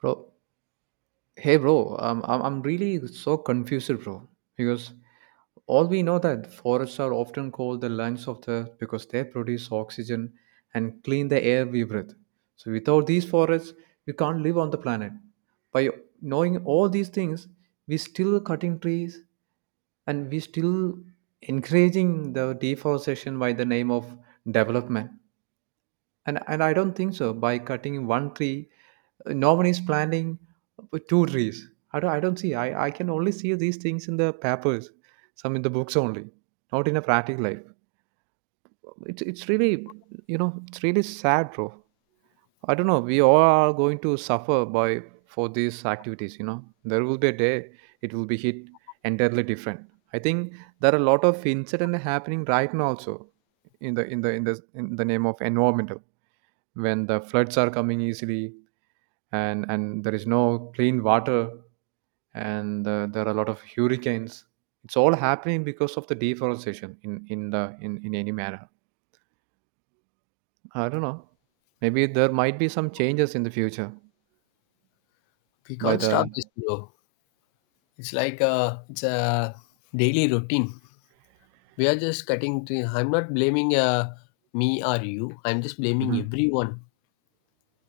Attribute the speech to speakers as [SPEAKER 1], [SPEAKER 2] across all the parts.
[SPEAKER 1] Bro, hey bro, I'm really so confused, bro, because all we know that forests are often called the lungs of the earth because they produce oxygen and clean the air we breathe. So without these forests, we can't live on the planet. By knowing all these things, we still cutting trees and we still encouraging the deforestation by the name of development, and I don't think so by cutting one tree, no one is planting two trees. I don't see. I can only see these things in the papers, some in the books only, not in a practical life. It's really, you know, it's really sad, bro. I don't know, we all are going to suffer by for these activities, you know, there will be a day it will be hit entirely different. I think there are a lot of incident happening right now also in the name of environmental, when the floods are coming easily, and there is no clean water, and there are a lot of hurricanes. It's all happening because of the deforestation in any manner. I don't know, maybe there might be some changes in the future
[SPEAKER 2] We
[SPEAKER 1] by
[SPEAKER 2] can't
[SPEAKER 1] the.
[SPEAKER 2] stop this, bro. It's like a, it's a daily routine. We are just cutting. Tree. I'm not blaming me or you. I'm just blaming
[SPEAKER 1] Mhm.
[SPEAKER 2] everyone.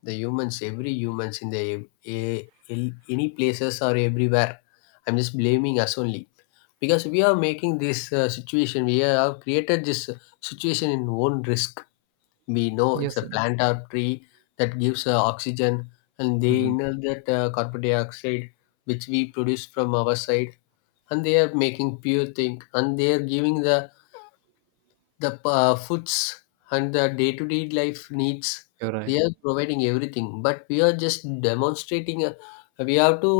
[SPEAKER 2] The humans, every humans in the a, any places or everywhere. I'm just blaming us only because we are making this situation. We have created this situation in own risk. We know it's a
[SPEAKER 1] Yes.
[SPEAKER 2] plant or tree that gives oxygen, and they
[SPEAKER 1] Mhm.
[SPEAKER 2] inhale that carbon dioxide which we produce from our side, and they are making pure thing, and they are giving the the foods and the day-to-day life needs.
[SPEAKER 1] You're
[SPEAKER 2] They
[SPEAKER 1] right.
[SPEAKER 2] are providing everything, but we are just demonstrating we have to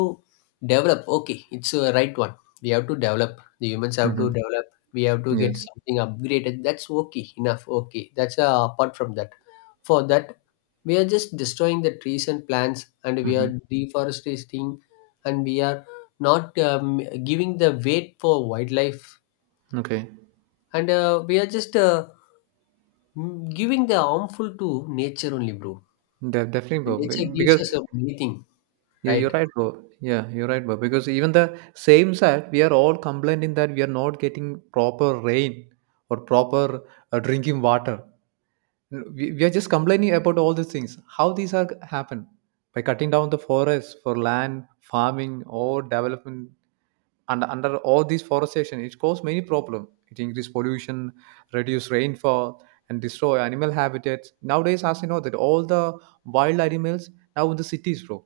[SPEAKER 2] develop. Okay, it's a right one. We have to develop. The humans have to
[SPEAKER 1] Hmm.
[SPEAKER 2] develop. We have to get
[SPEAKER 1] Yes.
[SPEAKER 2] something upgraded. That's okay, enough, okay. That's, apart from that, for that, we are just destroying the trees and plants and we
[SPEAKER 1] Hmm.
[SPEAKER 2] are deforesting, and we are not giving the weight for wildlife.
[SPEAKER 1] Okay.
[SPEAKER 2] And we are just giving the harmful to nature only, bro.
[SPEAKER 1] Definitely
[SPEAKER 2] The
[SPEAKER 1] Bob.
[SPEAKER 2] nature gives
[SPEAKER 1] Because
[SPEAKER 2] us a meaning,
[SPEAKER 1] yeah, you're
[SPEAKER 2] right?
[SPEAKER 1] right, bro. Yeah, you're right, bro. Because even the same side, we are all complaining that we are not getting proper rain or proper drinking water. We are just complaining about all these things. How these are happen by cutting down the forest for land farming or development. And under all these forestation, it causes many problem. It increase pollution, reduce rainfall, and destroy animal habitats. Nowadays, as you know, that all the wild animals now in the cities, bro.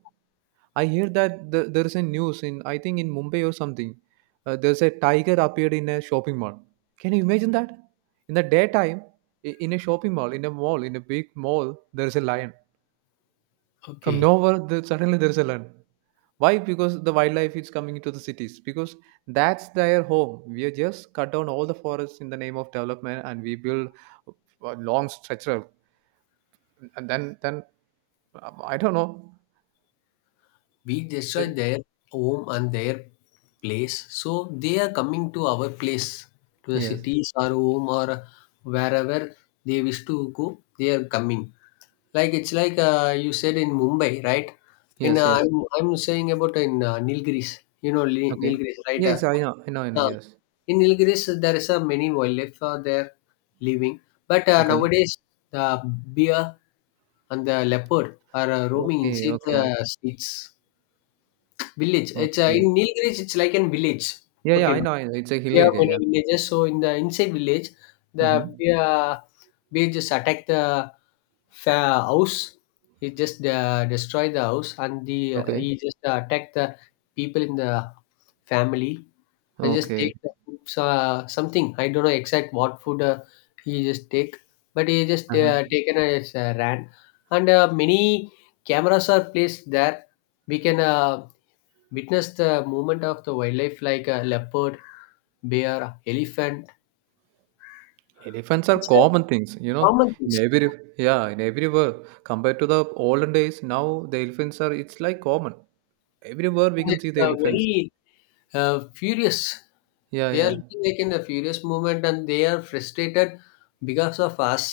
[SPEAKER 1] I hear that there is a news in, I think in Mumbai or something. There's a tiger appeared in a shopping mall. Can you imagine that? In the daytime, in a shopping mall, in a big mall, there is a lion. From
[SPEAKER 2] Okay,
[SPEAKER 1] nowhere, there, suddenly there is a lion. Why? Because the wildlife is coming into the cities. Because that's their home. We are just cut down all the forests in the name of development, and we build a long stretch of, and then I don't know.
[SPEAKER 2] we destroy
[SPEAKER 1] I-.
[SPEAKER 2] their home and their place, so they are coming to our place, to the
[SPEAKER 1] Yes,
[SPEAKER 2] cities or home or wherever they wish to go. They are coming. Like it's like you said in Mumbai, right? In
[SPEAKER 1] yes, yes.
[SPEAKER 2] I'm saying about in Nilgiris, you know,
[SPEAKER 1] Okay.
[SPEAKER 2] Nilgiris, right?
[SPEAKER 1] Yes, I know. I know. I know.
[SPEAKER 2] Uh,
[SPEAKER 1] Yes.
[SPEAKER 2] in Nilgiris, there is a many wildlife there living, but
[SPEAKER 1] Okay.
[SPEAKER 2] nowadays the bear and the leopard are roaming
[SPEAKER 1] Okay.
[SPEAKER 2] inside the
[SPEAKER 1] Okay.
[SPEAKER 2] streets. Village. It's
[SPEAKER 1] Okay.
[SPEAKER 2] in Nilgiris. It's like a village.
[SPEAKER 1] Yeah. Yeah.
[SPEAKER 2] Okay,
[SPEAKER 1] I know. I know. It's a hill
[SPEAKER 2] there are
[SPEAKER 1] area. Yeah.
[SPEAKER 2] many villages. So in the inside village, the
[SPEAKER 1] Mm-hmm.
[SPEAKER 2] bear just attacked the house. He just destroyed the house, and the
[SPEAKER 1] Okay.
[SPEAKER 2] he just attacked the people in the family, and just
[SPEAKER 1] Okay.
[SPEAKER 2] take the food, something. I don't know exact what food he just take, but he just
[SPEAKER 1] Uh-huh.
[SPEAKER 2] taken as ran, and many cameras are placed there. We can, witness the movement of the wildlife like a leopard, bear, elephant.
[SPEAKER 1] Elephants are
[SPEAKER 2] It's a
[SPEAKER 1] common things, you know,
[SPEAKER 2] common thing.
[SPEAKER 1] in
[SPEAKER 2] It's
[SPEAKER 1] every, yeah, in everywhere. Compared to the olden days, now the elephants are it's like common. Everywhere we can see the
[SPEAKER 2] a
[SPEAKER 1] elephants.
[SPEAKER 2] very furious.
[SPEAKER 1] Yeah.
[SPEAKER 2] They are
[SPEAKER 1] Yeah.
[SPEAKER 2] looking like in a furious movement, and they are frustrated because of us.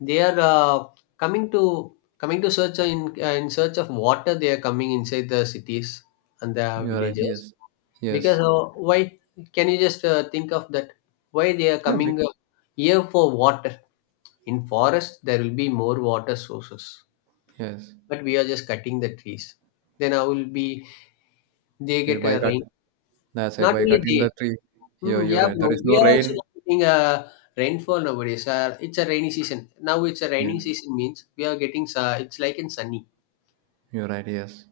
[SPEAKER 2] They are coming to search in search of water. They are coming inside the cities and the
[SPEAKER 1] You're right.
[SPEAKER 2] villages
[SPEAKER 1] Yes. Yes.
[SPEAKER 2] because, why? Can you just think of that? Why they are
[SPEAKER 1] Yeah. Big.
[SPEAKER 2] coming here for water? In forests, there will be more water sources,
[SPEAKER 1] Yes.
[SPEAKER 2] but we are just cutting the trees. Then I will be they
[SPEAKER 1] Yes.
[SPEAKER 2] get
[SPEAKER 1] By
[SPEAKER 2] a
[SPEAKER 1] cut.
[SPEAKER 2] rain.
[SPEAKER 1] That's a
[SPEAKER 2] Not
[SPEAKER 1] by
[SPEAKER 2] only
[SPEAKER 1] cutting
[SPEAKER 2] they,
[SPEAKER 1] the tree. Yeah. You're
[SPEAKER 2] yeah,
[SPEAKER 1] right. There
[SPEAKER 2] bro.
[SPEAKER 1] is no
[SPEAKER 2] We are also
[SPEAKER 1] rain.
[SPEAKER 2] not getting a rainfall nowadays. It's a rainy season now. It's a
[SPEAKER 1] Yeah.
[SPEAKER 2] raining season means we are getting. It's like in sunny.
[SPEAKER 1] You're right. Yes.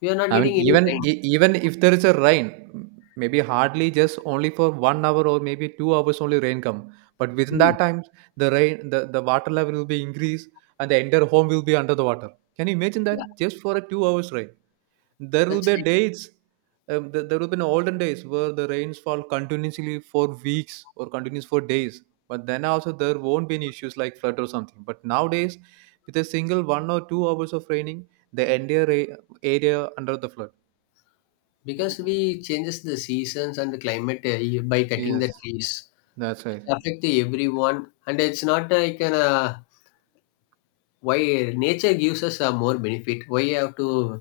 [SPEAKER 2] We are not
[SPEAKER 1] I mean,
[SPEAKER 2] getting any
[SPEAKER 1] even
[SPEAKER 2] rain.
[SPEAKER 1] even if there is a rain, m-, maybe hardly just only for 1 hour or maybe 2 hours only rain come. But within
[SPEAKER 2] Mm,
[SPEAKER 1] that time, the rain, the water level will be increased and the entire home will be under the water. Can you imagine
[SPEAKER 2] yeah,
[SPEAKER 1] that? Just for a 2 hours rain there will
[SPEAKER 2] that's
[SPEAKER 1] be
[SPEAKER 2] it.
[SPEAKER 1] days there will be an olden days where the rains fall continuously for weeks or continuous for days, but then also there won't be any issues like flood or something. But nowadays with a single 1 or 2 hours of raining, the entire area under the flood.
[SPEAKER 2] Because we changes the seasons and the climate by cutting the
[SPEAKER 1] Yes,
[SPEAKER 2] trees.
[SPEAKER 1] that's
[SPEAKER 2] It
[SPEAKER 1] right.
[SPEAKER 2] affect everyone, and it's not like an. Why nature gives us a more benefit, why you have to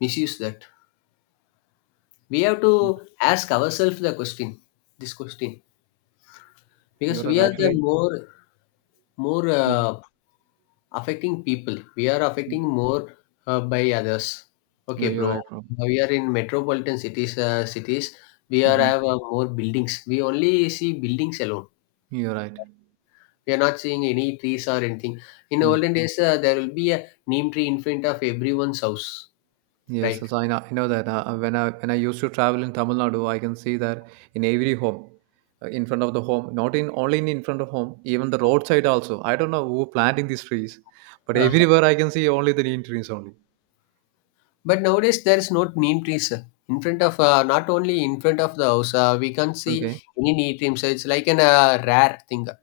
[SPEAKER 2] misuse that? We have to ask ourselves the question, this question,
[SPEAKER 1] You're
[SPEAKER 2] because
[SPEAKER 1] right,
[SPEAKER 2] we are the
[SPEAKER 1] actually.
[SPEAKER 2] more more
[SPEAKER 1] Yeah.
[SPEAKER 2] affecting people. We are affecting more by others.
[SPEAKER 1] you're,
[SPEAKER 2] Okay,
[SPEAKER 1] you're
[SPEAKER 2] bro,
[SPEAKER 1] right, bro.
[SPEAKER 2] we are in metropolitan cities, cities. We are
[SPEAKER 1] Hmm.
[SPEAKER 2] have more buildings. We only see buildings alone.
[SPEAKER 1] You're right.
[SPEAKER 2] We are not seeing any trees or anything. In the
[SPEAKER 1] Mm.
[SPEAKER 2] olden days, there will be a neem tree in front of everyone's house,
[SPEAKER 1] Yes,
[SPEAKER 2] right?
[SPEAKER 1] so I know that when I, when I used to travel in Tamil Nadu, I can see that in every home, in front of the home, not in only in front of home, even the roadside also. I don't know who planting these trees, but everywhere I can see only the green trees only.
[SPEAKER 2] But nowadays there is not neem trees in front of, not only in front of the house. We can't see
[SPEAKER 1] Okay,
[SPEAKER 2] any neem trees. So it's like an rare thing,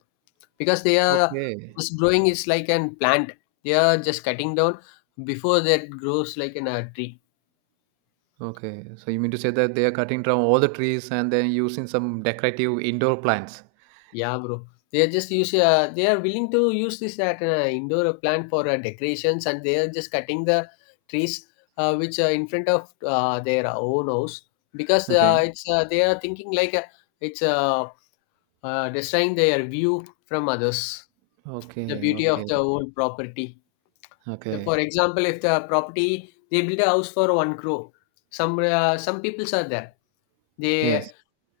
[SPEAKER 2] because they are
[SPEAKER 1] okay,
[SPEAKER 2] just growing. It's like an plant. They are just cutting down before that grows like an tree.
[SPEAKER 1] okay. So you mean to say that they are cutting down all the trees and then using some decorative indoor plants?
[SPEAKER 2] Yeah, bro. They are just use. They are willing to use this at an indoor plant for decorations, and they are just cutting the trees which are in front of their own house because
[SPEAKER 1] Okay,
[SPEAKER 2] it's they are thinking like it's a destroying their view from others, the
[SPEAKER 1] okay,
[SPEAKER 2] beauty of
[SPEAKER 1] okay,
[SPEAKER 2] the whole property. If, for
[SPEAKER 1] okay.
[SPEAKER 2] example, if the property they build a house for one crore, some peoples are there. They
[SPEAKER 1] Yes.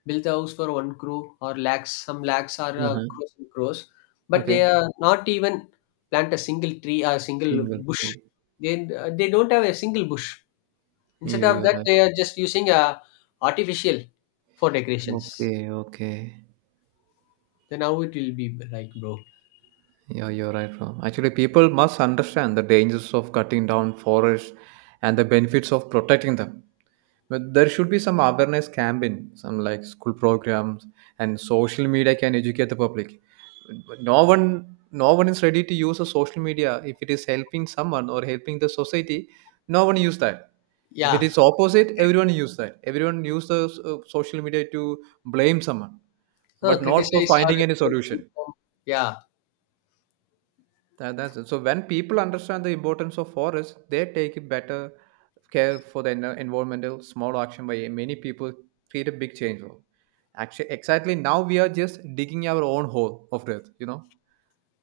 [SPEAKER 2] build a house for one crore or lakhs, some lakhs are
[SPEAKER 1] Uh-huh.
[SPEAKER 2] crores and crores, but they
[SPEAKER 1] Okay.
[SPEAKER 2] are not even plant a single tree or a single
[SPEAKER 1] Single
[SPEAKER 2] bush.
[SPEAKER 1] tree.
[SPEAKER 2] They don't have a single bush. Instead
[SPEAKER 1] You,
[SPEAKER 2] of
[SPEAKER 1] you're
[SPEAKER 2] that,
[SPEAKER 1] right.
[SPEAKER 2] they are just using a artificial for decorations.
[SPEAKER 1] Okay, okay.
[SPEAKER 2] Then how it will be like, bro?
[SPEAKER 1] Yeah, you're right, bro. Actually, people must understand the dangers of cutting down forests and the benefits of protecting them. But there should be some awareness campaign, some like school programs, and social media can educate the public. But no one, no one is ready to use a social media if it is helping someone or helping the society. No one use that. If it
[SPEAKER 2] Yeah,
[SPEAKER 1] is opposite, everyone use that. Everyone use the social media to blame someone,
[SPEAKER 2] no,
[SPEAKER 1] but not for
[SPEAKER 2] criticize or
[SPEAKER 1] finding any solution.
[SPEAKER 2] yeah,
[SPEAKER 1] That's it. So when people understand the importance of forests, they take it better care for the environmental small action by many people create a big change. Actually, exactly now we are just digging our own hole of death, you know,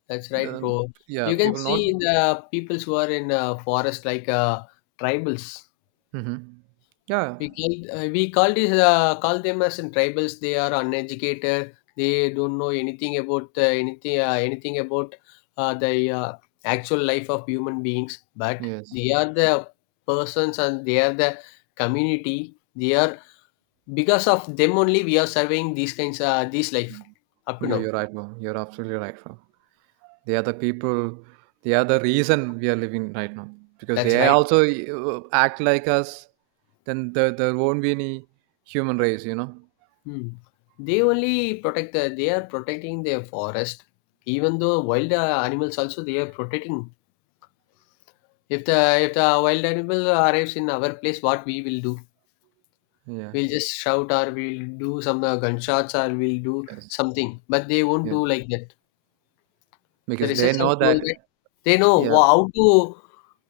[SPEAKER 2] that's right,
[SPEAKER 1] the,
[SPEAKER 2] bro.
[SPEAKER 1] yeah,
[SPEAKER 2] You can
[SPEAKER 1] people not.
[SPEAKER 2] see in the peoples who are in forest like tribals.
[SPEAKER 1] Mhm. Yeah,
[SPEAKER 2] We call these call them as in tribals. They are uneducated. They don't know anything about anything about the actual life of human beings. But
[SPEAKER 1] yes,
[SPEAKER 2] they are the persons and they are the community. They are because of them only we are surveying these kinds this life up to
[SPEAKER 1] you,
[SPEAKER 2] now.
[SPEAKER 1] you're right, bro. You're absolutely right, bro. They are the people. They are the reason we are living right now because
[SPEAKER 2] That's
[SPEAKER 1] they
[SPEAKER 2] right.
[SPEAKER 1] also act like us. Then there won't be any human race, you know.
[SPEAKER 2] Hmm. They only protect the, they are protecting their forest. Even though wild animals also they are protecting. If the if the wild animal arrives in our place, what we will do?
[SPEAKER 1] Yeah.
[SPEAKER 2] We'll just shout or we'll do some gunshots or we'll do
[SPEAKER 1] Yes.
[SPEAKER 2] something. But they won't do
[SPEAKER 1] Yes.
[SPEAKER 2] like that. The
[SPEAKER 1] Because they
[SPEAKER 2] research have
[SPEAKER 1] know
[SPEAKER 2] told
[SPEAKER 1] that.
[SPEAKER 2] that they know
[SPEAKER 1] Yeah.
[SPEAKER 2] how to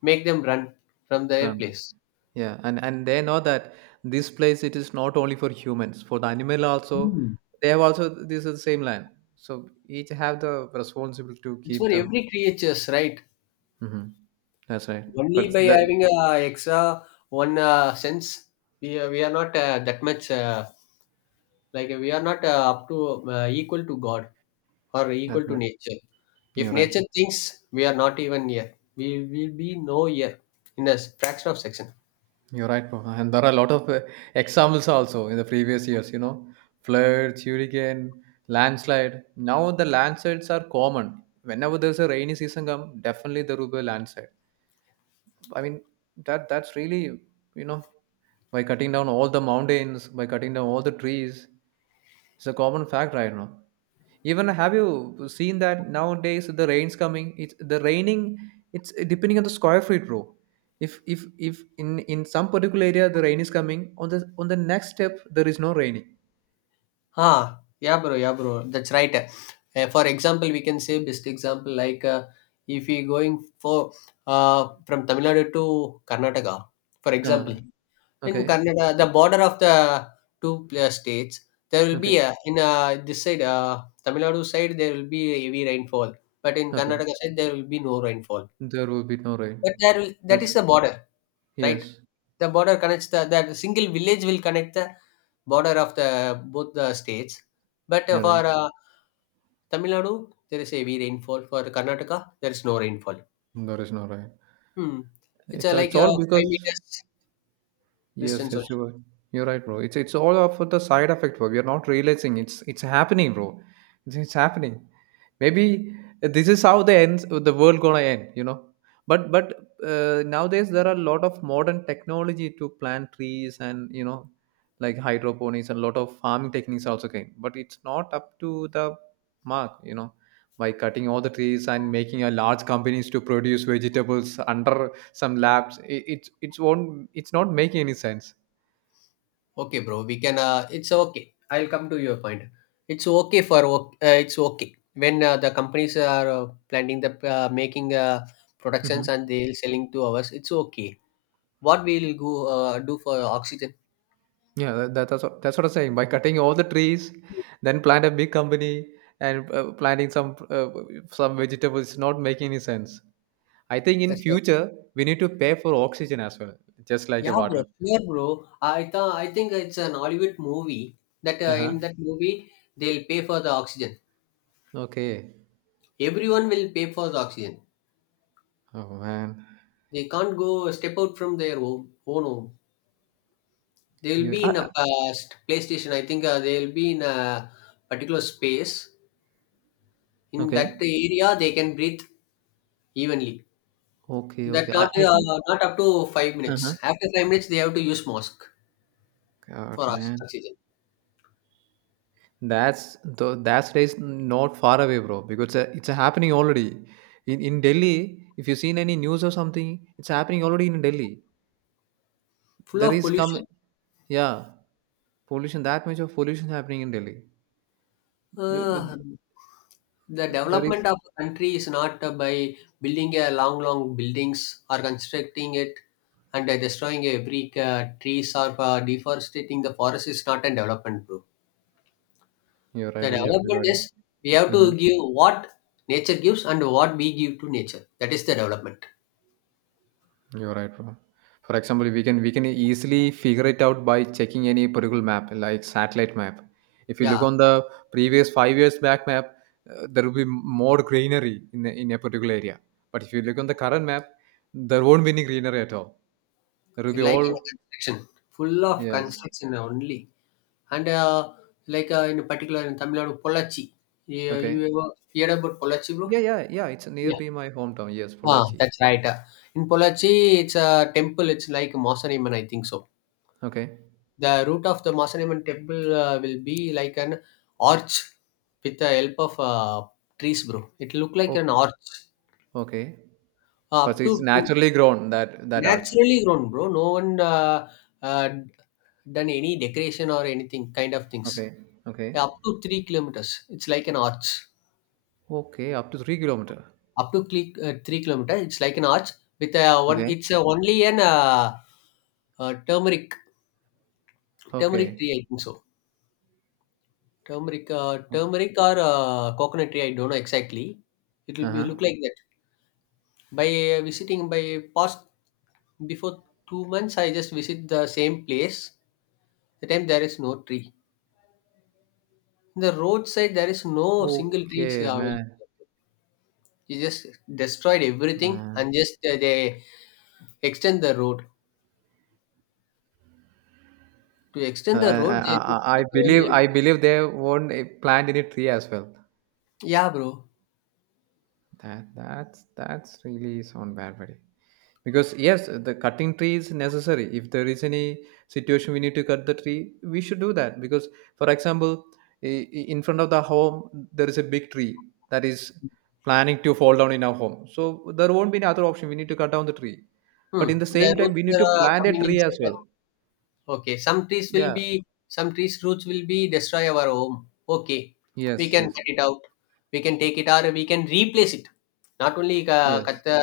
[SPEAKER 2] make them run from their
[SPEAKER 1] Run.
[SPEAKER 2] place.
[SPEAKER 1] Yeah. And they know that this place it is not only for humans. For the animal also,
[SPEAKER 2] Hmm.
[SPEAKER 1] they have also this is the same land. So each have the responsibility to
[SPEAKER 2] It's
[SPEAKER 1] keep
[SPEAKER 2] for
[SPEAKER 1] them.
[SPEAKER 2] every creatures, right?
[SPEAKER 1] Hmm. That's right.
[SPEAKER 2] Only
[SPEAKER 1] But
[SPEAKER 2] by
[SPEAKER 1] the
[SPEAKER 2] having extra one sense, we are not that much like we are not up to equal to God or
[SPEAKER 1] that's
[SPEAKER 2] equal to
[SPEAKER 1] right.
[SPEAKER 2] nature. If
[SPEAKER 1] You're right.
[SPEAKER 2] nature thinks, we are not even here. We will be no here in a fraction of second.
[SPEAKER 1] You're right, Mohan. And there are a lot of examples also in the previous years, you know, floods, hurricane, landslide. Now the landslides are common. Whenever there's a rainy season come, definitely there will be a landslide. I mean that that's really, you know, by cutting down all the mountains, by cutting down all the trees, it's a common fact right now. Even have you seen that nowadays the rain's coming? It's the raining. It's depending on the square feet, bro. If in some particular area the rain is coming, on the next step there is no raining.
[SPEAKER 2] Ah, yeah, bro, yeah, bro. That's right. For example, we can say best example like if we going for from Tamil Nadu to Karnataka, for example.
[SPEAKER 1] Ah,
[SPEAKER 2] In
[SPEAKER 1] okay,
[SPEAKER 2] Kannada, the border of the two states, there will be
[SPEAKER 1] okay,
[SPEAKER 2] a, in this side, Tamil Nadu side, there will be a heavy rainfall, but in
[SPEAKER 1] okay.
[SPEAKER 2] Karnataka side, there will be no rainfall.
[SPEAKER 1] There will be no
[SPEAKER 2] But
[SPEAKER 1] rain.
[SPEAKER 2] there will, that
[SPEAKER 1] Yes,
[SPEAKER 2] is the border, right?
[SPEAKER 1] yes,
[SPEAKER 2] The border connects the that single village will connect the border of the both the states. But
[SPEAKER 1] you're
[SPEAKER 2] for
[SPEAKER 1] right.
[SPEAKER 2] Tamil Nadu, there is heavy rainfall. For Karnataka, there is no rainfall.
[SPEAKER 1] There is no rain.
[SPEAKER 2] Hmm. It's like
[SPEAKER 1] It's
[SPEAKER 2] a
[SPEAKER 1] all
[SPEAKER 2] five
[SPEAKER 1] because
[SPEAKER 2] meters
[SPEAKER 1] yes,
[SPEAKER 2] distance.
[SPEAKER 1] yes, you are. You're right, bro. It's all of the side effect, bro. We are not realizing it's happening, bro. It's happening. Maybe this is how the ends the world gonna end, you know. But nowadays there are a lot of modern technology to plant trees and, you know, like hydroponics and a lot of farming techniques also came. But it's not up to the mark, you know, by cutting all the trees and making a large companies to produce vegetables under some labs it, it's won't it's not making any sense.
[SPEAKER 2] Okay, bro. We can. It's okay. I'll come to your point. It's okay for. It's okay when the companies are planning the, making productions
[SPEAKER 1] Hmm.
[SPEAKER 2] and they'll selling to us. It's okay. What we'll go do for oxygen?
[SPEAKER 1] Yeah, that's what I'm saying. By cutting all the trees then plant a big company and planting some vegetables is not making any sense. I think in
[SPEAKER 2] That's right.
[SPEAKER 1] future we need to pay for oxygen as well, just like a
[SPEAKER 2] Yeah, bro.
[SPEAKER 1] water.
[SPEAKER 2] Sure, bro. I think it's an Hollywood movie that
[SPEAKER 1] Uh-huh.
[SPEAKER 2] in that movie they'll pay for the oxygen.
[SPEAKER 1] Okay.
[SPEAKER 2] Everyone will pay for the oxygen.
[SPEAKER 1] Oh man.
[SPEAKER 2] They can't go step out from their home, own home. They'll
[SPEAKER 1] You
[SPEAKER 2] be in a past PlayStation. I think they'll be in a particular space. In that
[SPEAKER 1] okay,
[SPEAKER 2] area, they can breathe evenly.
[SPEAKER 1] okay,
[SPEAKER 2] That
[SPEAKER 1] okay.
[SPEAKER 2] not
[SPEAKER 1] I think.
[SPEAKER 2] not up to 5 minutes.
[SPEAKER 1] Uh-huh.
[SPEAKER 2] After 5 minutes, they have to use mask
[SPEAKER 1] God
[SPEAKER 2] for
[SPEAKER 1] man.
[SPEAKER 2] oxygen.
[SPEAKER 1] That's the that's days not far away, bro. Because it's happening already. In Delhi, if you've seen any news or something, it's happening already in Delhi.
[SPEAKER 2] Full
[SPEAKER 1] There
[SPEAKER 2] of
[SPEAKER 1] is come,
[SPEAKER 2] pollution.
[SPEAKER 1] yeah, pollution. That much of pollution happening in Delhi.
[SPEAKER 2] Uh,
[SPEAKER 1] th-
[SPEAKER 2] the
[SPEAKER 1] There is.
[SPEAKER 2] development of a country is not by building a long, long buildings or constructing it and destroying every trees or deforestating the forest is not a development, bro.
[SPEAKER 1] You're
[SPEAKER 2] The
[SPEAKER 1] right. You're
[SPEAKER 2] development
[SPEAKER 1] right.
[SPEAKER 2] is we have
[SPEAKER 1] Mm-hmm.
[SPEAKER 2] to give what nature gives and what we give to nature. That is the development.
[SPEAKER 1] You're right, bro. For example, we can easily figure it out by checking any particular map, like satellite map. If you look
[SPEAKER 2] Yeah,
[SPEAKER 1] on the previous 5 years back map, there will be more greenery in a particular area. But if you look on the current map, there won't be any greenery at all. There will be
[SPEAKER 2] like
[SPEAKER 1] all
[SPEAKER 2] in construction, full of
[SPEAKER 1] yes.
[SPEAKER 2] construction only. And like in particular in Tamil Nadu, Pollachi. Yeah, you
[SPEAKER 1] Okay.
[SPEAKER 2] ever heard about Pollachi, bro?
[SPEAKER 1] Yeah, yeah, yeah. It's
[SPEAKER 2] Yeah.
[SPEAKER 1] nearby my hometown. Yes,
[SPEAKER 2] Ah,
[SPEAKER 1] Pollachi.
[SPEAKER 2] that's right. In Pollachi, it's a temple. It's like Masaniman, I think so.
[SPEAKER 1] Okay.
[SPEAKER 2] The root of the Masaniman temple will be like an arch with the help of trees, bro. It look like an
[SPEAKER 1] Okay.
[SPEAKER 2] arch.
[SPEAKER 1] Okay. But
[SPEAKER 2] Up
[SPEAKER 1] it's
[SPEAKER 2] to
[SPEAKER 1] naturally grown that that arch.
[SPEAKER 2] Naturally grown, bro. No one uh, done any decoration or anything kind of things.
[SPEAKER 1] Okay.
[SPEAKER 2] Yeah,
[SPEAKER 1] Okay.
[SPEAKER 2] up to 3 kilometers, it's like an arch.
[SPEAKER 1] Okay. Up to 3 kilometer.
[SPEAKER 2] 3 kilometers, it's like an arch with a one.
[SPEAKER 1] Okay.
[SPEAKER 2] It's a only an uh, turmeric turmeric
[SPEAKER 1] Okay.
[SPEAKER 2] tree, I think so. Turmeric, turmeric or coconut tree. I don't know exactly. It will be
[SPEAKER 1] Uh-huh.
[SPEAKER 2] look like that. By visiting by past before 2 months, I just visit the same place. The time there is no tree. In the roadside, there is no single trees.
[SPEAKER 1] Okay,
[SPEAKER 2] Available.
[SPEAKER 1] man.
[SPEAKER 2] They just destroyed everything
[SPEAKER 1] Man.
[SPEAKER 2] and just they extend the road. To extend the road, they just
[SPEAKER 1] I
[SPEAKER 2] cut down
[SPEAKER 1] believe,
[SPEAKER 2] everything.
[SPEAKER 1] I believe they won't eh, plant any tree as well.
[SPEAKER 2] Yeah, bro.
[SPEAKER 1] That that's really sound bad, buddy. Because yes, the cutting tree is necessary. If there is any situation we need to cut the tree, we should do that. Because for example, i- in front of the home there is a big tree that is planning to fall down in our home. So there won't be any other option. We need to cut down the tree. But
[SPEAKER 2] Hmm.
[SPEAKER 1] in the
[SPEAKER 2] The
[SPEAKER 1] same time,
[SPEAKER 2] roots
[SPEAKER 1] we need
[SPEAKER 2] that
[SPEAKER 1] to
[SPEAKER 2] are
[SPEAKER 1] plant a
[SPEAKER 2] coming
[SPEAKER 1] tree
[SPEAKER 2] inside.
[SPEAKER 1] as well.
[SPEAKER 2] Okay, some trees will
[SPEAKER 1] Yeah.
[SPEAKER 2] be some trees roots will be destroy our home. Okay, we
[SPEAKER 1] Yes,
[SPEAKER 2] can
[SPEAKER 1] yes,
[SPEAKER 2] cut it out. We can take it or we can replace it. Not only
[SPEAKER 1] yes.
[SPEAKER 2] cut the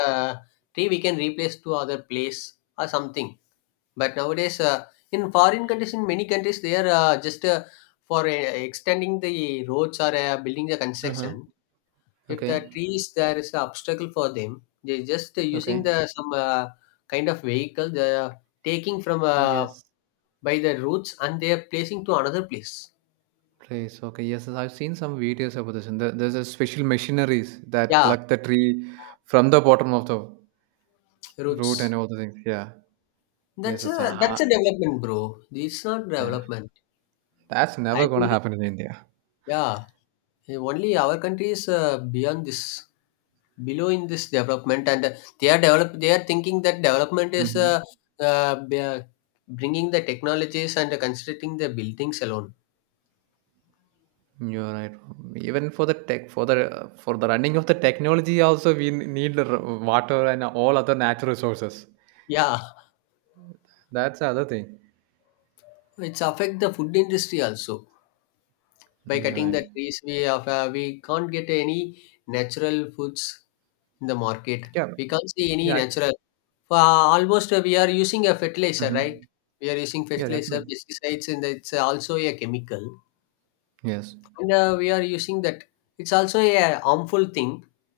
[SPEAKER 2] tree, we can replace to other place or something. But nowadays, in foreign countries, in many countries, they are just for extending the roads or building the
[SPEAKER 1] Uh-huh.
[SPEAKER 2] construction. If
[SPEAKER 1] Okay,
[SPEAKER 2] the trees there is an obstacle for them, they just using
[SPEAKER 1] okay.
[SPEAKER 2] the some kind of vehicle they are taking from
[SPEAKER 1] Yes,
[SPEAKER 2] by the roots and they are placing to another place.
[SPEAKER 1] place. Okay, yes, yes, I've seen some videos about this. And there's a special machineries that
[SPEAKER 2] Yeah,
[SPEAKER 1] pluck the tree from the bottom of the root and
[SPEAKER 2] roots.
[SPEAKER 1] all the things. Yeah. Yes,
[SPEAKER 2] That's
[SPEAKER 1] it's
[SPEAKER 2] a that's
[SPEAKER 1] ah,
[SPEAKER 2] a development, bro. It's not
[SPEAKER 1] yeah.
[SPEAKER 2] development.
[SPEAKER 1] That's
[SPEAKER 2] I
[SPEAKER 1] never gonna
[SPEAKER 2] think
[SPEAKER 1] happen in India.
[SPEAKER 2] yeah. Only our country is beyond this, below in this development, and they are develop. They are thinking that development is
[SPEAKER 1] Mm-hmm.
[SPEAKER 2] uh, b- uh, bringing the technologies and constructing the buildings alone.
[SPEAKER 1] You're right. Even for the tech, for the running of the technology, also we need the water and all other natural resources.
[SPEAKER 2] Yeah,
[SPEAKER 1] That's the other thing.
[SPEAKER 2] it's affect the food industry also. By
[SPEAKER 1] You're
[SPEAKER 2] cutting
[SPEAKER 1] right.
[SPEAKER 2] the trees, we have, we can't get any natural foods in the market.
[SPEAKER 1] Yeah.
[SPEAKER 2] We can't see any
[SPEAKER 1] Yeah.
[SPEAKER 2] natural. For almost we are using a fertilizer, right?
[SPEAKER 1] Hmm.
[SPEAKER 2] We are using
[SPEAKER 1] Yeah,
[SPEAKER 2] fertilizer,
[SPEAKER 1] definitely.
[SPEAKER 2] pesticides, and it's also a chemical
[SPEAKER 1] Yes.
[SPEAKER 2] and we are using that it's also a harmful thing,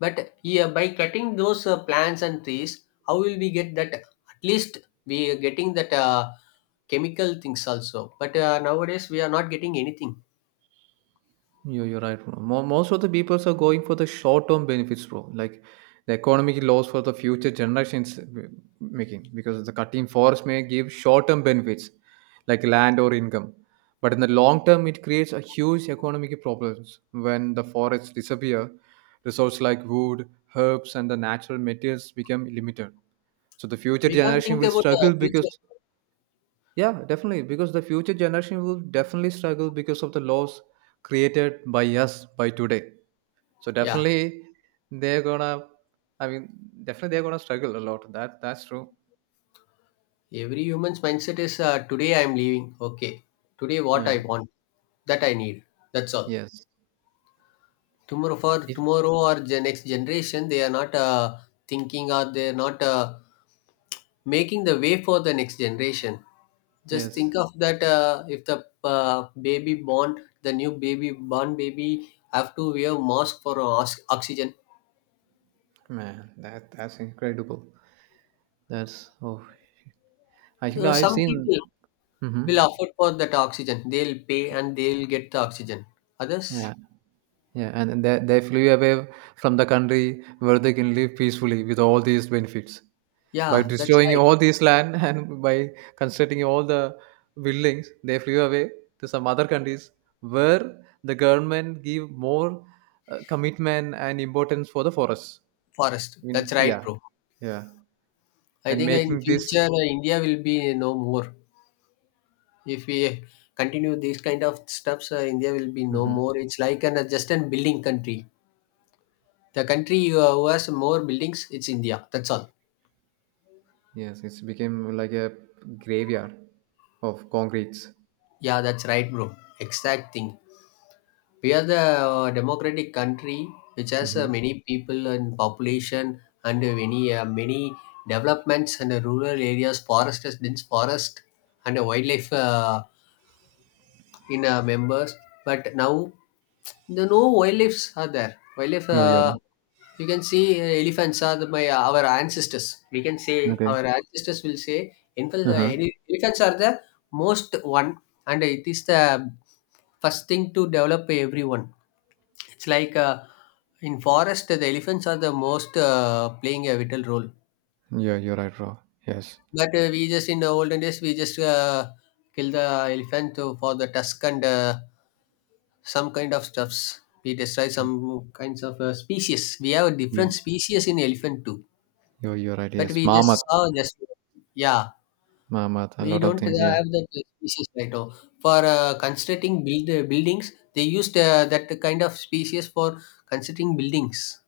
[SPEAKER 2] but yeah, by cutting those plants and trees, how will we get that? At least we are getting that chemical things also, but nowadays we are not getting anything.
[SPEAKER 1] You're right, bro. Most of the peoples are going for the short-term benefits, bro. Like the economic loss for the future generations making, because the cutting forest may give short-term benefits like land or income, but in the long term, it creates a huge economic problems when the forests disappear. Resources like wood, herbs, and the natural materials become limited. So the future
[SPEAKER 2] We can't
[SPEAKER 1] generation
[SPEAKER 2] think
[SPEAKER 1] will
[SPEAKER 2] about
[SPEAKER 1] struggle
[SPEAKER 2] the future.
[SPEAKER 1] because yeah, definitely. Because the future generation will definitely struggle because of the laws created by us by today. So
[SPEAKER 2] Yeah,
[SPEAKER 1] definitely they're gonna. I mean, Definitely they're gonna struggle a lot. That's true.
[SPEAKER 2] every human's mindset is today I am leaving, okay, today what I
[SPEAKER 1] Yeah.
[SPEAKER 2] want, that I need, that's all.
[SPEAKER 1] Yes.
[SPEAKER 2] Tomorrow, for
[SPEAKER 1] If
[SPEAKER 2] tomorrow or the next generation, they are not thinking, or they're not making the way for the next generation. Just
[SPEAKER 1] yes,
[SPEAKER 2] think of that, if the baby born, the new baby born baby have to wear mask for oxygen.
[SPEAKER 1] man, that's incredible. That's oh, actually I've
[SPEAKER 2] Some
[SPEAKER 1] seen.
[SPEAKER 2] people
[SPEAKER 1] Hmm.
[SPEAKER 2] will afford for that oxygen. They'll pay and they'll get the oxygen. Others,
[SPEAKER 1] Yeah, yeah, and and they flew away from the country where they can live peacefully with all these benefits. By
[SPEAKER 2] yeah, that's
[SPEAKER 1] destroying
[SPEAKER 2] right.
[SPEAKER 1] all this land and by constructing all the buildings, they flew away to some other countries where the government give more commitment and importance for the forests. i
[SPEAKER 2] Forest,
[SPEAKER 1] mean
[SPEAKER 2] that's right,
[SPEAKER 1] yeah,
[SPEAKER 2] bro.
[SPEAKER 1] yeah.
[SPEAKER 2] I
[SPEAKER 1] And
[SPEAKER 2] think in
[SPEAKER 1] making this.
[SPEAKER 2] future India will be no more. If we continue these kind of steps, India will be no
[SPEAKER 1] Mhm.
[SPEAKER 2] more. It's like an just a building country. The country who has more buildings, it's India. That's all.
[SPEAKER 1] Yes, it's became like a graveyard of concretes.
[SPEAKER 2] Yeah, that's right, bro. Exact thing. We are the democratic country which has
[SPEAKER 1] Mm-hmm.
[SPEAKER 2] many people and population, and many developments, and rural areas, forest, dense forest, and wildlife. In members, but now the no wildlifes are there, wildlife
[SPEAKER 1] You're right.
[SPEAKER 2] you can see elephants are the, my our ancestors, we can say
[SPEAKER 1] Okay.
[SPEAKER 2] our ancestors will say elephants,
[SPEAKER 1] Uh-huh.
[SPEAKER 2] elephants are the most one, and it is the first thing to develop everyone. It's like in forest the elephants are the most playing a vital role.
[SPEAKER 1] Yeah, you're right, bro. Yes.
[SPEAKER 2] But we just in the olden days we just kill the elephant for the tusk and some kind of stuffs. We destroy some kinds of species. We have
[SPEAKER 1] Yeah.
[SPEAKER 2] different species in elephant too,
[SPEAKER 1] You're right.
[SPEAKER 2] but
[SPEAKER 1] Yes,
[SPEAKER 2] we just
[SPEAKER 1] mammoth.
[SPEAKER 2] saw just yeah.
[SPEAKER 1] Mammoth, a
[SPEAKER 2] We
[SPEAKER 1] lot of
[SPEAKER 2] don't
[SPEAKER 1] things. Yeah.
[SPEAKER 2] have that species right now. For constructing build buildings, they used that kind of species for constructing buildings,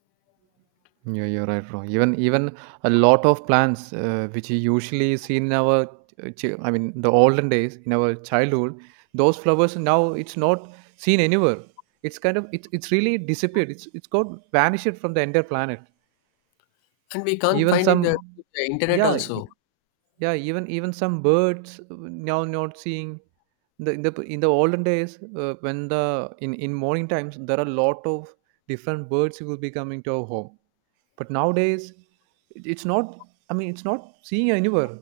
[SPEAKER 1] Yeah, you're right, bro. Even a lot of plants, which you usually see in our, the olden days in our childhood, those flowers now it's not seen anywhere. It's kind of, it's really disappeared. It's got vanished from the entire planet.
[SPEAKER 2] and we can't
[SPEAKER 1] Even
[SPEAKER 2] find
[SPEAKER 1] some,
[SPEAKER 2] it the internet
[SPEAKER 1] yeah,
[SPEAKER 2] also.
[SPEAKER 1] yeah. Even some birds, now not seeing the in the in the olden days, when the in morning times, there are a lot of different birds who will be coming to our home. But nowadays, it's not, it's not seeing anywhere,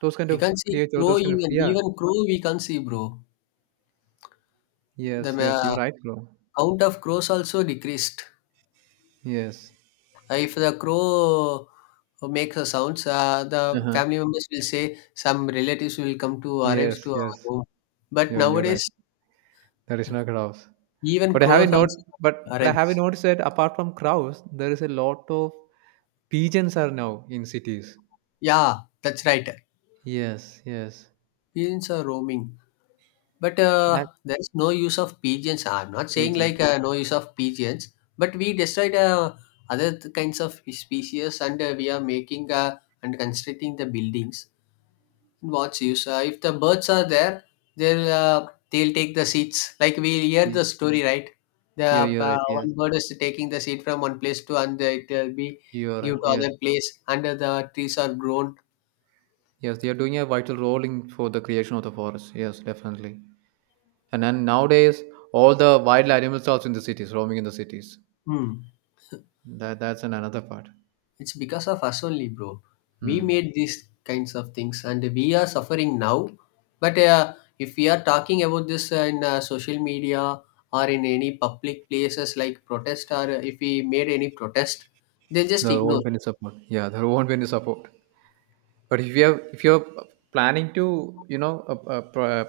[SPEAKER 1] those kind
[SPEAKER 2] We
[SPEAKER 1] of
[SPEAKER 2] can't see
[SPEAKER 1] creature,
[SPEAKER 2] crow,
[SPEAKER 1] those kind of.
[SPEAKER 2] even
[SPEAKER 1] Yeah.
[SPEAKER 2] even crow we can't see, bro. The
[SPEAKER 1] Yes, yes, you're right, bro.
[SPEAKER 2] count of crows also decreased.
[SPEAKER 1] Yes.
[SPEAKER 2] If the crow makes a sounds, the
[SPEAKER 1] Uh-huh.
[SPEAKER 2] family members will say some relatives will come to
[SPEAKER 1] Yes,
[SPEAKER 2] arrives to our
[SPEAKER 1] yes,
[SPEAKER 2] home. But
[SPEAKER 1] you're right.
[SPEAKER 2] nowadays,
[SPEAKER 1] There is no crows.
[SPEAKER 2] even
[SPEAKER 1] But I have
[SPEAKER 2] crows
[SPEAKER 1] not.
[SPEAKER 2] also
[SPEAKER 1] But but I have
[SPEAKER 2] arrives.
[SPEAKER 1] noticed that apart from crows, there is a lot of pigeons are now in cities.
[SPEAKER 2] Yeah, that's right.
[SPEAKER 1] Yes, yes.
[SPEAKER 2] Pigeons are roaming, but
[SPEAKER 1] That
[SPEAKER 2] there's no use of pigeons. I'm not saying
[SPEAKER 1] region.
[SPEAKER 2] like no use of pigeons, but we destroyed kinds of species, and we are making and constructing the buildings. What's use? If the birds are there, they'll take the seeds. Like we hear
[SPEAKER 1] Yeah,
[SPEAKER 2] the story, right? The
[SPEAKER 1] you're right. Yes,
[SPEAKER 2] one bird is taking the seed from one place to another. It will be
[SPEAKER 1] you're
[SPEAKER 2] give
[SPEAKER 1] right.
[SPEAKER 2] to
[SPEAKER 1] Yes,
[SPEAKER 2] other place. Under the trees are grown.
[SPEAKER 1] yes. They are doing a vital role in for the creation of the forest. Yes, definitely. And then nowadays, all the wild animals are also in the cities, roaming in the cities.
[SPEAKER 2] Hmm.
[SPEAKER 1] That's an another part.
[SPEAKER 2] It's because of us only, bro. We
[SPEAKER 1] Hmm.
[SPEAKER 2] made these kinds of things, and we are suffering now. But if we are talking about this in social media or in any public places like protest, or if we made any protest, they just
[SPEAKER 1] There won't
[SPEAKER 2] ignore.
[SPEAKER 1] be any support. Yeah, there won't be any support. But if you have, if you're planning to, you know,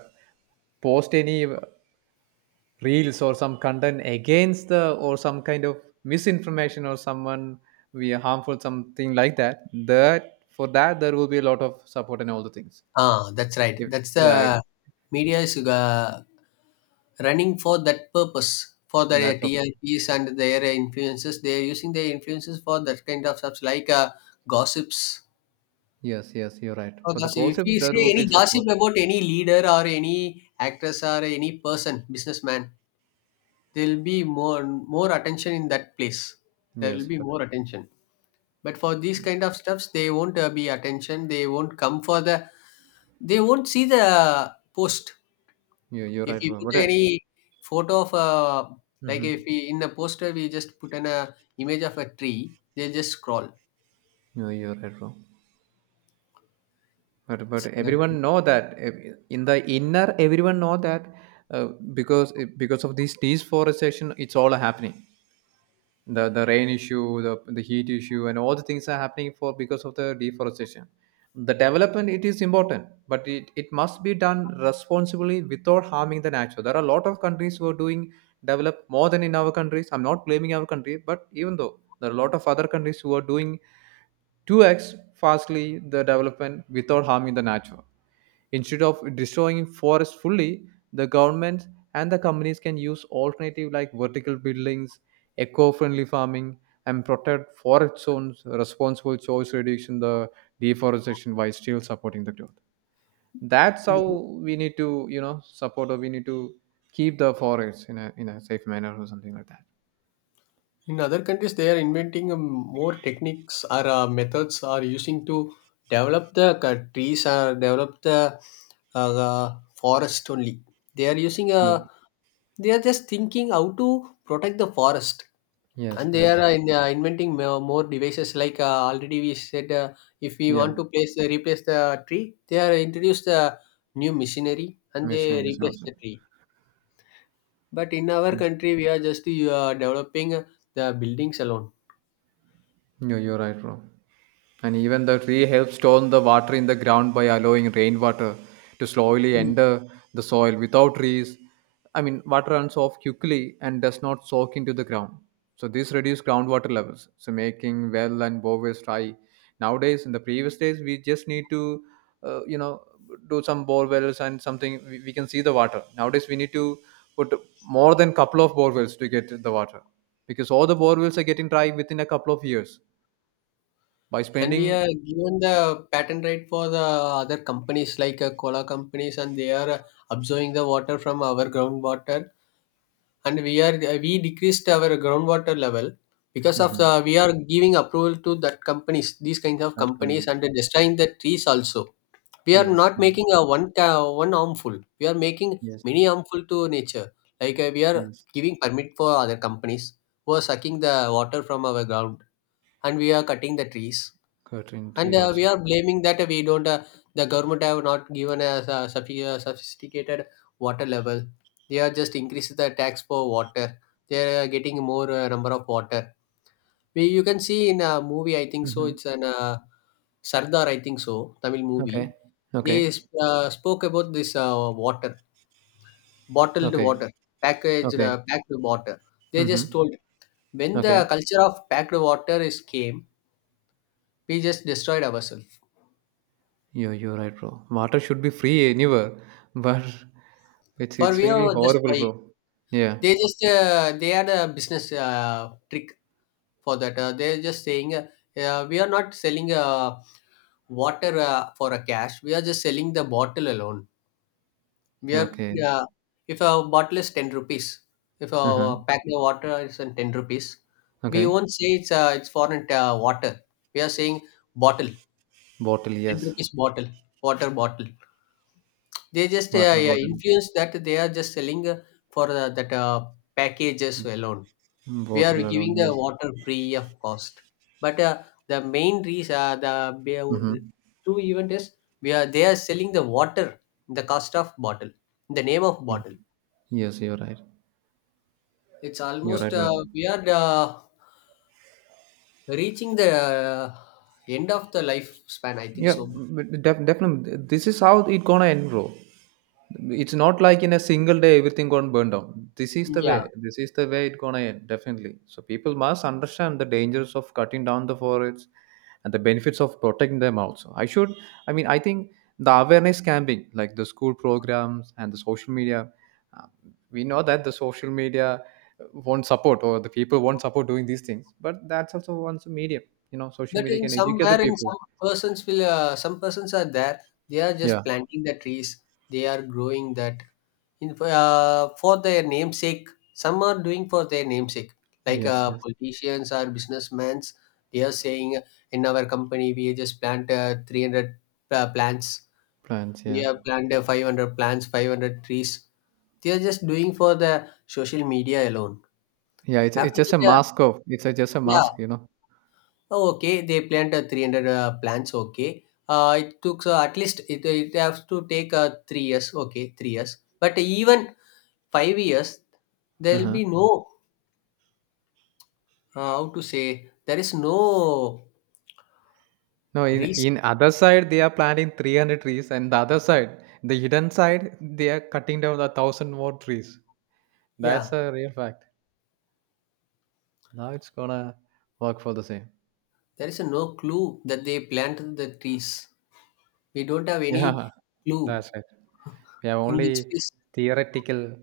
[SPEAKER 1] post any reels or some content against the or some kind of misinformation or someone we are harmful something like that, that for that there will be a lot of support and all the things.
[SPEAKER 2] Ah, that's right.
[SPEAKER 1] If,
[SPEAKER 2] That's
[SPEAKER 1] yeah.
[SPEAKER 2] the media is running for that purpose for their
[SPEAKER 1] That for-
[SPEAKER 2] TRPs and their influences. They are using their influences for that kind of stuff like gossips.
[SPEAKER 1] yes, yes, you're right.
[SPEAKER 2] Or
[SPEAKER 1] For the
[SPEAKER 2] gossip. If
[SPEAKER 1] gossip
[SPEAKER 2] we
[SPEAKER 1] there will
[SPEAKER 2] say
[SPEAKER 1] be
[SPEAKER 2] any
[SPEAKER 1] support.
[SPEAKER 2] gossip about any leader or any actress or any person, businessman, there will be more attention in that place. There will
[SPEAKER 1] Yes,
[SPEAKER 2] be
[SPEAKER 1] you're,
[SPEAKER 2] more attention. But for these kind of stuffs, they won't be attention. They won't come for the. They won't see the post.
[SPEAKER 1] you're, you're
[SPEAKER 2] If
[SPEAKER 1] right,
[SPEAKER 2] we
[SPEAKER 1] bro,
[SPEAKER 2] put
[SPEAKER 1] but mm-hmm.
[SPEAKER 2] any photo of a, like if we in the poster we just put an image of a tree, they just scroll.
[SPEAKER 1] No, you're right, bro. But
[SPEAKER 2] It's not—
[SPEAKER 1] everyone know that eh, in the inner everyone know that uh, because because of this deforestation it's all happening, the rain issue, the heat issue and all the things are happening for because of the deforestation. The development it is important, but it must be done responsibly without harming the nature. There are a lot of countries who are doing develop more than in our countries. I'm not blaming our country, but even though there are a lot of other countries who are doing 2x fastly the development without harming the nature. Instead of destroying forests fully, the governments and the companies can use alternative like vertical buildings, eco-friendly farming, and protect forest zones, responsible choice reduction, the deforestation while still supporting the growth. That's how we need to, you know, support, or we need to keep the forests in a safe manner or something like that.
[SPEAKER 2] In other countries, they are inventing more techniques or methods are using to develop the trees or develop the uh, forest only. They are using
[SPEAKER 1] Yeah.
[SPEAKER 2] a. They are just thinking how to protect the forest.
[SPEAKER 1] Yes,
[SPEAKER 2] And they are
[SPEAKER 1] yes.
[SPEAKER 2] inventing more devices like already we said if we want
[SPEAKER 1] Yeah.
[SPEAKER 2] to place replace the tree, they are introduced the new machinery and they
[SPEAKER 1] Mission is
[SPEAKER 2] replace
[SPEAKER 1] also.
[SPEAKER 2] the tree, but in our country we are just developing the buildings alone.
[SPEAKER 1] No, you're right, bro. And even the tree helps store the water in the ground by allowing rainwater to slowly
[SPEAKER 2] Mm.
[SPEAKER 1] enter the soil. Without trees, water runs off quickly and does not soak into the ground. So this reduces groundwater levels, so making well and bowels dry. Nowadays, in the previous days, we just need to, you know, do some bore wells and something. We can see the water. Nowadays, we need to put more than couple of bore wells to get the water, because all the bore wells are getting dry within a couple of years by
[SPEAKER 2] And we
[SPEAKER 1] spending.
[SPEAKER 2] are given the patent right for the other companies like cola companies, and they are absorbing the water from our groundwater, and we are we decreased our groundwater level because of the
[SPEAKER 1] Mhm.
[SPEAKER 2] we are giving approval to that companies, these kinds of
[SPEAKER 1] That
[SPEAKER 2] companies,
[SPEAKER 1] company.
[SPEAKER 2] and destroying the trees also. We are
[SPEAKER 1] Yes,
[SPEAKER 2] not
[SPEAKER 1] yes,
[SPEAKER 2] making a one one harmful, we are making
[SPEAKER 1] yes,
[SPEAKER 2] many harmful to nature. Like we are
[SPEAKER 1] yes.
[SPEAKER 2] giving permit for other companies who are sucking the water from our ground, and we are cutting the trees,
[SPEAKER 1] Curtain tree
[SPEAKER 2] and we
[SPEAKER 1] also.
[SPEAKER 2] are blaming that we don't the government have not given us a sophisticated water level. They are just increasing the tax for water. They are getting more number of water. We, you can see in a movie, I think so.
[SPEAKER 1] Hmm.
[SPEAKER 2] It's an Sardar, I think so, Tamil movie.
[SPEAKER 1] Okay,
[SPEAKER 2] They
[SPEAKER 1] okay,
[SPEAKER 2] spoke about this water, bottled
[SPEAKER 1] okay,
[SPEAKER 2] water, packaged
[SPEAKER 1] okay.
[SPEAKER 2] packed water. They
[SPEAKER 1] Hmm.
[SPEAKER 2] just told, when the
[SPEAKER 1] Okay.
[SPEAKER 2] culture of packed water is came, we just destroyed ourselves.
[SPEAKER 1] You're right, bro. Water should be free anywhere, but
[SPEAKER 2] For
[SPEAKER 1] it's
[SPEAKER 2] we
[SPEAKER 1] really
[SPEAKER 2] are just
[SPEAKER 1] horrible,
[SPEAKER 2] by.
[SPEAKER 1] bro. Yeah.
[SPEAKER 2] They just they are the business trick for that. They're just saying, we are not selling water for a cash. We are just selling the bottle alone. We are
[SPEAKER 1] Okay.
[SPEAKER 2] uh, if a bottle is 10 rupees, if
[SPEAKER 1] Uh-huh.
[SPEAKER 2] a pack of water is on 10 rupees, we
[SPEAKER 1] Okay.
[SPEAKER 2] won't say it's foreign water. We are saying bottle,
[SPEAKER 1] Bottle,
[SPEAKER 2] ten
[SPEAKER 1] yes.
[SPEAKER 2] rupees bottle, water bottle. They just
[SPEAKER 1] Water
[SPEAKER 2] yeah,
[SPEAKER 1] bottle.
[SPEAKER 2] influence that they are just selling for that packages alone. We are
[SPEAKER 1] Bottle alone,
[SPEAKER 2] giving the
[SPEAKER 1] yes.
[SPEAKER 2] water free of cost, but the main reason
[SPEAKER 1] Mm-hmm.
[SPEAKER 2] be- true event is we are, they are selling the water in the cost of bottle, in the name of
[SPEAKER 1] Yeah.
[SPEAKER 2] bottle.
[SPEAKER 1] Yes, you're right.
[SPEAKER 2] It's
[SPEAKER 1] You're
[SPEAKER 2] almost
[SPEAKER 1] right, but
[SPEAKER 2] we are reaching the end of the lifespan, I think
[SPEAKER 1] yeah,
[SPEAKER 2] so.
[SPEAKER 1] but definitely. This is how it gonna end, bro. It's not like in a single day everything gonna burn down. This is the
[SPEAKER 2] Yeah,
[SPEAKER 1] way. This is the way it gonna end, definitely. So people must understand the dangers of cutting down the forests and the benefits of protecting them also. I should. I mean, I think the awareness camping, like the school programs and the social media. uh, We know that the social media won't support or the people won't support doing these things, but that's also one medium. You know, social
[SPEAKER 2] but
[SPEAKER 1] media
[SPEAKER 2] in
[SPEAKER 1] can educate the
[SPEAKER 2] somewhere, in
[SPEAKER 1] people.
[SPEAKER 2] some persons will some persons are there, they are
[SPEAKER 1] Yeah.
[SPEAKER 2] just planting the trees, they are growing that, for their namesake. Some are doing for their namesake, like
[SPEAKER 1] Yes, yes.
[SPEAKER 2] politicians or businessmen. They are saying, in our company we just plant 300 plants,
[SPEAKER 1] Plants,
[SPEAKER 2] we
[SPEAKER 1] yeah.
[SPEAKER 2] have planted 500 plants, 500 trees. They are just doing for the social media alone.
[SPEAKER 1] Yeah, it's
[SPEAKER 2] After
[SPEAKER 1] just a
[SPEAKER 2] that,
[SPEAKER 1] mask of it's a, just a
[SPEAKER 2] yeah,
[SPEAKER 1] mask, you know.
[SPEAKER 2] oh, okay, they planted 300 plants, okay, it took at least it has to take 3 years, okay, 3 years, but even 5 years there will
[SPEAKER 1] Uh-huh.
[SPEAKER 2] be no how to say, there is no
[SPEAKER 1] No,
[SPEAKER 2] reason.
[SPEAKER 1] in other side they are planting 300 trees and the other side, the hidden side, they are cutting down the 1000 more trees. That's
[SPEAKER 2] Yeah,
[SPEAKER 1] a real fact. Now it's gonna work for the same.
[SPEAKER 2] there is no clue that they planted the trees. We don't have
[SPEAKER 1] Yeah,
[SPEAKER 2] any clue
[SPEAKER 1] that's right. We have
[SPEAKER 2] in which
[SPEAKER 1] only
[SPEAKER 2] case.
[SPEAKER 1] theoretical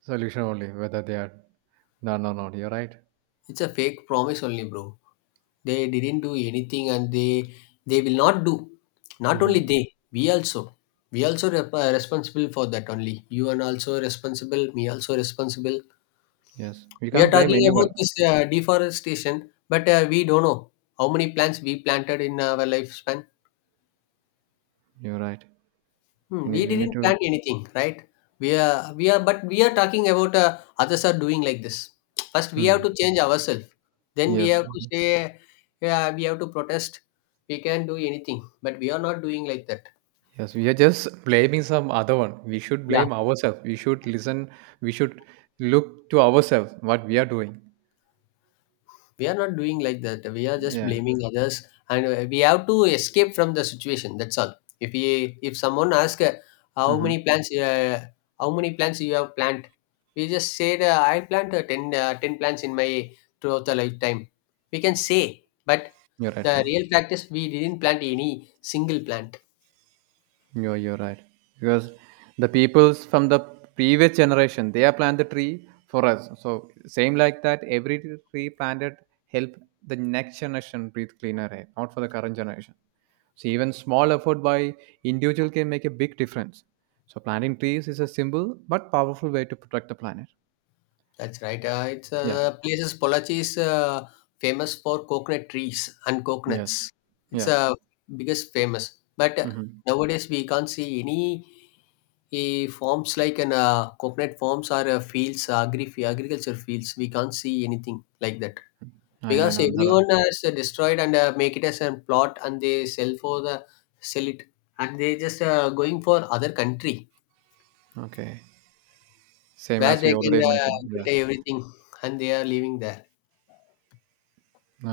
[SPEAKER 1] solution only whether they are no, no, no. You're right.
[SPEAKER 2] It's a fake promise only, bro. They didn't do anything, and they will not do. Not only
[SPEAKER 1] Mm-hmm.
[SPEAKER 2] they, we also, we also responsible for that only. You are also responsible, me also responsible.
[SPEAKER 1] Yes, we
[SPEAKER 2] We
[SPEAKER 1] can't
[SPEAKER 2] are
[SPEAKER 1] blame
[SPEAKER 2] talking
[SPEAKER 1] anyone.
[SPEAKER 2] about this deforestation, but we don't know how many plants we planted in our lifespan.
[SPEAKER 1] You're right.
[SPEAKER 2] Hmm, we
[SPEAKER 1] We need
[SPEAKER 2] didn't
[SPEAKER 1] to.
[SPEAKER 2] plan anything, right? We are but we are talking about others are doing like this. First, we have to
[SPEAKER 1] Hmm.
[SPEAKER 2] change ourselves. Then we
[SPEAKER 1] Yes.
[SPEAKER 2] have to say, yeah, we have to protest. We can do anything, but we are not doing like that.
[SPEAKER 1] Yes, we are just blaming some other one. We should
[SPEAKER 2] Yeah.
[SPEAKER 1] blame ourselves. We should listen. We should look to ourselves what we are doing.
[SPEAKER 2] We are not doing like that. We are just
[SPEAKER 1] Yeah.
[SPEAKER 2] blaming others, and we have to escape from the situation, that's all. If we if someone asks how
[SPEAKER 1] Mm-hmm.
[SPEAKER 2] many plants uh, how many plants you have planted, we just said I plant 10 plants in my throughout the lifetime, we can say, but
[SPEAKER 1] You're right,
[SPEAKER 2] the
[SPEAKER 1] bro.
[SPEAKER 2] real fact is we didn't plant any single plant.
[SPEAKER 1] You're right. Because the peoples from the previous generation, they have planted the tree for us. So same like that, every tree planted help the next generation breathe cleaner air, not for the current generation. So even small effort by individual can make a big difference. So planting trees is a simple but powerful way to protect the planet.
[SPEAKER 2] That's right. It's
[SPEAKER 1] Yeah.
[SPEAKER 2] places Pollachi is famous for coconut trees and
[SPEAKER 1] Yes.
[SPEAKER 2] coconuts. It's
[SPEAKER 1] Yeah.
[SPEAKER 2] biggest famous. But
[SPEAKER 1] Mhm.
[SPEAKER 2] nowadays we can't see any farms like an coconut farms or fields, agriculture fields. We can't see anything like that
[SPEAKER 1] I know,
[SPEAKER 2] because
[SPEAKER 1] no, that
[SPEAKER 2] everyone has destroyed and make it as a plot, and they sell for the sell it, and they just going for other country
[SPEAKER 1] okay. Same
[SPEAKER 2] where
[SPEAKER 1] as we
[SPEAKER 2] they can
[SPEAKER 1] already mentioned. Yeah.
[SPEAKER 2] get everything and they are living there.
[SPEAKER 1] No,